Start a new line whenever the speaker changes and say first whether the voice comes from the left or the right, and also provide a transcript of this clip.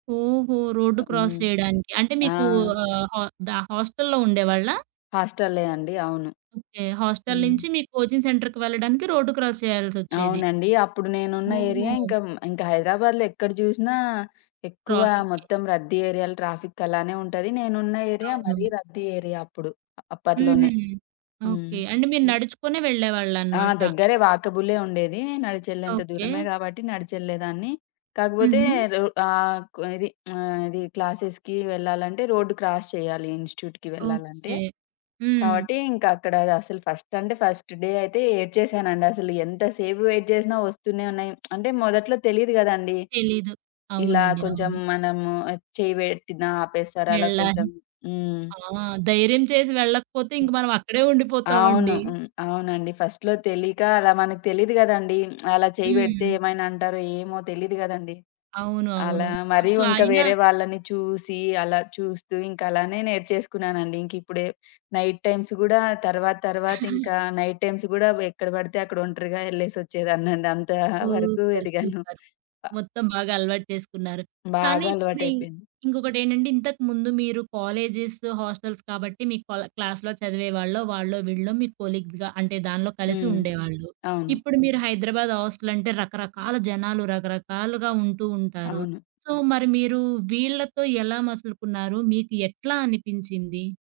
right: ఓహో! రోడ్డు
left: ఆహ్,
right: క్రాస్
left: హ్మ్.
right: జేయడానికి. అంటే
left: ఆ!
right: మీకు ఆహ్, హా ద హాస్టల్లో ఉండేవాళ్ళా?
left: హాస్ట‌లే అండి అవును.
right: ఓకే. హాస్టల్
left: హ్మ్.
right: నించి మీ కోచింగ్ సెంటర్‌కి వెళ్ళడానికి రోడ్డు క్రాస్ చేయాల్సొచ్చేది.
left: అవునండి. అప్పుడు నేనున్న ఏరియా
right: ఓహో!
left: ఇంకా, ఇంకా హైదరాబాద్‌లో ఎక్కడ జూసినా ఎక్కువ
right: ట్రాఫిక్కె.
left: మొత్తం రద్దీ ఏరియాల ట్రాఫిక్ అలానే ఉంటది. నేనున్న ఏరియా మరీ
right: అవును.
left: రద్దీ ఏరియా అప్పుడు.
right: హుహు.
left: అప్పట్లోనే హ్మ్.
right: ఓకే. అంటే మీరు
left: హ్మ్.
right: నడుచుకునే
left: ఆ!
right: వెళ్ళేవాళ్ళన్నమాట.
left: దెగ్గరే వాకబులే ఉండేది. నడిచెళ్ళేంత
right: ఓకే.
left: దూరమే గాబట్టి నడిచెళ్ళేదాన్ని. కాకపోతే
right: హుహు.
left: రొ ఆహ్, కు ఇది ఆహ్, ఇది క్లాసెస్‌కి వెళ్ళాలంటే రోడ్డు క్రాస్ చేయాలి ఇన్స్‌టి‌ట్యూకి వెళ్ళాలంటే.
right: ఓకే. హ్మ్.
left: కావట్టి ఇంకా అక్కడ అసల ఫస్ట్ అంటే ఫస్ట్ డే అయితే ఏడ్చేసానండి అసలు ఎంత సేపు వెయిట్ జేసినా ఒస్తూనే ఉన్నాయి. అంటే మొదట్లో తెలీదు గదండీ!
right: తెలీదు.
left: ఇలా
right: అవునండి.
left: కొంచెం
right: అవును.
left: మనము చెయ్యి పెట్టిన ఆపేస్తారు. అలా
right: వెళ్ళాలి.
left: కొంచెం. హ్మ్.
right: ఆ! ధైర్యం చేసి వెళ్ళకపోతే ఇంక
left: హ్మ్
right: మనమక్కడే
left: అవును.
right: ఉండిపోతామండి.
left: హ్మ్. అవునండి. ఫస్ట్‌లో తెలీక అలా మనకు తెలీదు గదండీ. అలా చేయి బెడితే
right: హ్మ్.
left: ఏమైనా అంటారో ఏమో తెలీదు గదండీ.
right: అవును.
left: అలా
right: అవును.
left: మరి
right: అసలు
left: ఇంకా
right: అయిన
left: వేరే వాళ్ళని చూసి అలా చూస్తూ ఇంకా అలానే నేర్చేసుకున్నానండి. ఇంకిప్పుడే నైట్ టైమ్స్ గూడా తర్వాత తర్వాత ఇంకా నైట్ టైమ్స్ గూడా వ ఎక్కడ బడితే అక్కడ ఒంటరిగా యెళ్లేసొచ్చేదాన్నండి. అంత వరకు
right: సూపర్.
left: ఎదిగాను.
right: సూపర్.
left: ఆహ్
right: మొత్తం బాగా అలవాటు చేసుకున్నారు. కానీ,
left: బాగా
right: ఇప్పుడి ఇంక్
left: అలవాటయిపోయింది.
right: ఇంకొకటేంటంటే ఇంతకముందు మీరు కాలేజెస్, హాస్టల్స్ కాబట్టి మీ కొల క్లాస్‌లో చదివే‌వాళ్ళో, వాళ్ళో వీళ్ళో మీ కొలీగ్‌గా అంటే దానిలో కలిసి
left: హ్మ్.
right: ఉండేవాళ్ళు.
left: అవును.
right: ఇప్పుడు మీరు హైదరాబాద్ హాస్టల్ అంటే రకరకాల జనాలు రకరకాలుగా ఉంటూ ఉంటారు.
left: అవును.
right: సో, మరి మీరు వీళ్ళతో ఎలా మసలుకున్నారు? మీకు ఎట్లా అనిపించింది?